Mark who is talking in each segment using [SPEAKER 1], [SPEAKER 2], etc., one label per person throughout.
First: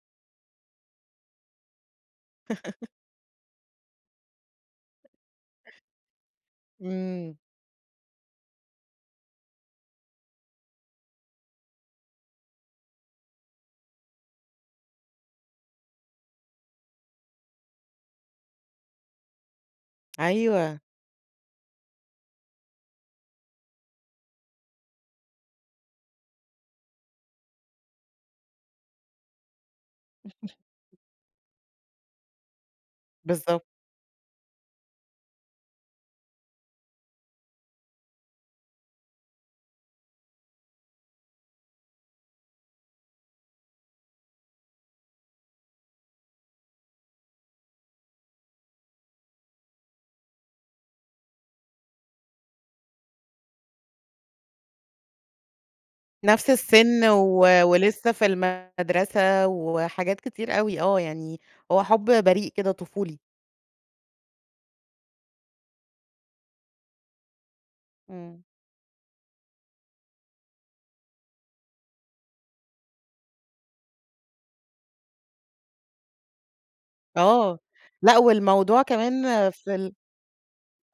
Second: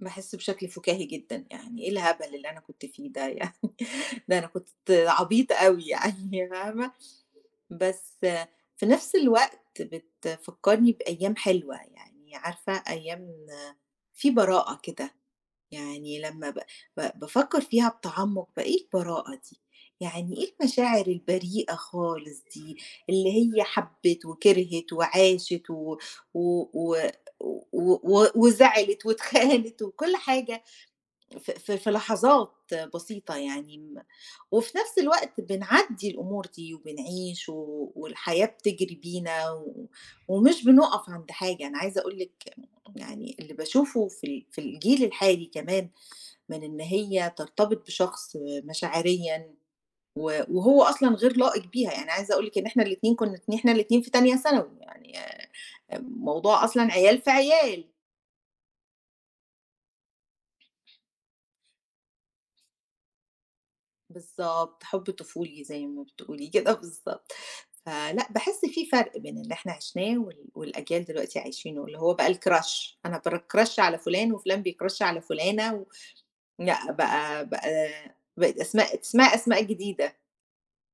[SPEAKER 1] باحِسّ بشكل فُكاهي جدًا يعني، إيه الهبل اللي أنا كنت فيه ده يعني؟ ده أنا كنت عبيطة أوي يعني فاهمة،
[SPEAKER 2] إمم.
[SPEAKER 1] بس في نفْس الوقت بتفكّرني بأيام حلوة، يعني عارفة أيام فيه براءة كده، يعني لمّا ب ب بافكر فيها بتعمُّق بقى، إيه البراءة دي؟ يعني إيه
[SPEAKER 2] أيوه.
[SPEAKER 1] المشاعر البريئة خالص دي؟ اللي هي حَبِت وكِرْهِت وعاشت و و و و و وزعلت واتخانت، وكُلّ حاجة، ف ف في لحظات بسيطة
[SPEAKER 2] بالضبط.
[SPEAKER 1] يعني، م وفي نفْس الوقت بنعدِّي الأمور دي وبنعيش و والحياة بتجري بينا، و ومش بنُقف عند حاجة، أنا عايزة أقول لِك يعني اللي باشوفُه في ال في الجيل الحالي كمان، من إن هي ترتبط بشخص آآ مشاعريًا، و وهو أصلًا غير لائق بيها، يعني عايزة أقول لِك إن إحنا الاتنين كنُا إن إحنا الاتنين في تانية ثانوي، يعني آآ آآ
[SPEAKER 2] نفْس
[SPEAKER 1] موضوع أصلًا
[SPEAKER 2] السِّن،
[SPEAKER 1] عيال في
[SPEAKER 2] و
[SPEAKER 1] عيال.
[SPEAKER 2] ولسه في المَدرسة وحاجات كتير أوي، آه، يعني هو حُبّ بريء كده طفولي.
[SPEAKER 1] بالضبط، حُبّ طفولي زي ما بتقولي كده بالضبط، فلأ،
[SPEAKER 2] إمم.
[SPEAKER 1] باحِسّ فيه فَرْق بين اللي إحنا عِشناه، وال والأجيال دلوقتي عايشينه، اللي هو بقى الCrush أنا بCrush على فٌلان، وفُلان بيCrush على فُلانة، و لأ، بقى
[SPEAKER 2] آه،
[SPEAKER 1] بقى
[SPEAKER 2] لأ،
[SPEAKER 1] بقت
[SPEAKER 2] والموضوع
[SPEAKER 1] أسماء ات
[SPEAKER 2] كمان
[SPEAKER 1] اسمها أسماء
[SPEAKER 2] في ال
[SPEAKER 1] جديدة.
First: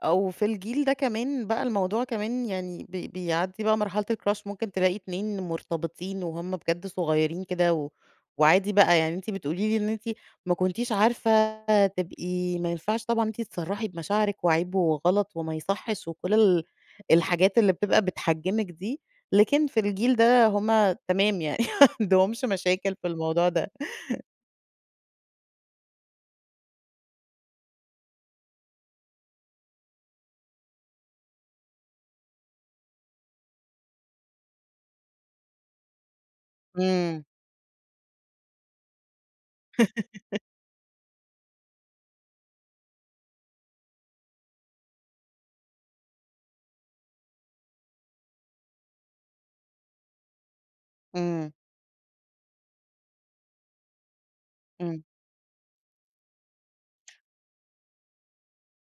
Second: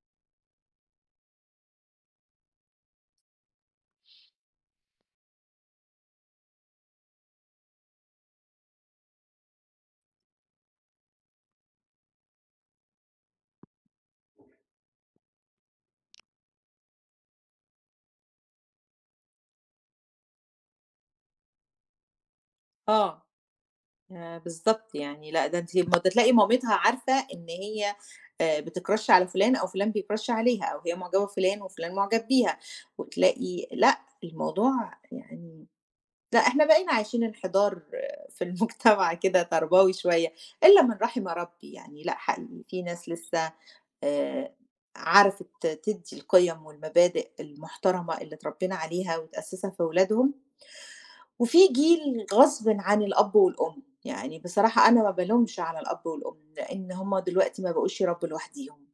[SPEAKER 2] أو في الجيل ده كمان، بقى الموضوع كمان يعني بي بيعدِّي بقى مرحلة الCrush ممكن تلاقي اتنين مُرتبطين وهُم بجد صُغيَّرين كده، و وعادي بقى، يعني أنتِ بتقولي لي إن أنتِ ما كنتيش عارفة تبقي ما ينفعش طبعًا أنتِ تصرَّحي بمشاعرِك وعيب وغلط وما يصحِّش، وكُلّ ال الحاجات اللي بتبقى بتحجِمِك دي، لكن في الجيل ده هُم تمام يعني ما عندهمش مشاكل في
[SPEAKER 1] آه،
[SPEAKER 2] الموضوع ده.
[SPEAKER 1] آآ بالضبط يعني لأ، ده أنتِ ده تلاقي مامتها عارفة إن هي آآ بتCrush على فُلان، أو فُلان بيCrush عليها، أو هي معجبة بفُلان، وفُلان مُعجب بيها، وتلاقي لأ، الموضوع يعني لأ، إحنا بقينا عايشين
[SPEAKER 2] إمم.
[SPEAKER 1] انحدار في المجتمع كده تربوي شوية، إلا من رحِم ربي يعني، لأ، حقيقي في ناس لسه آآ عرفت تدِّي القِيَم والمبادئ المُحترمة اللي اترَبِّينا عليها وتأسِّسها في ولادهم،
[SPEAKER 2] إمم.
[SPEAKER 1] وفي جيل غصبٍ عن الأب والأم، يعني بصراحة أنا
[SPEAKER 2] إمم.
[SPEAKER 1] ما بالومش على الأب والأم، لإن هُم دلوقتي ما بقُوش يربوا لوحديهم.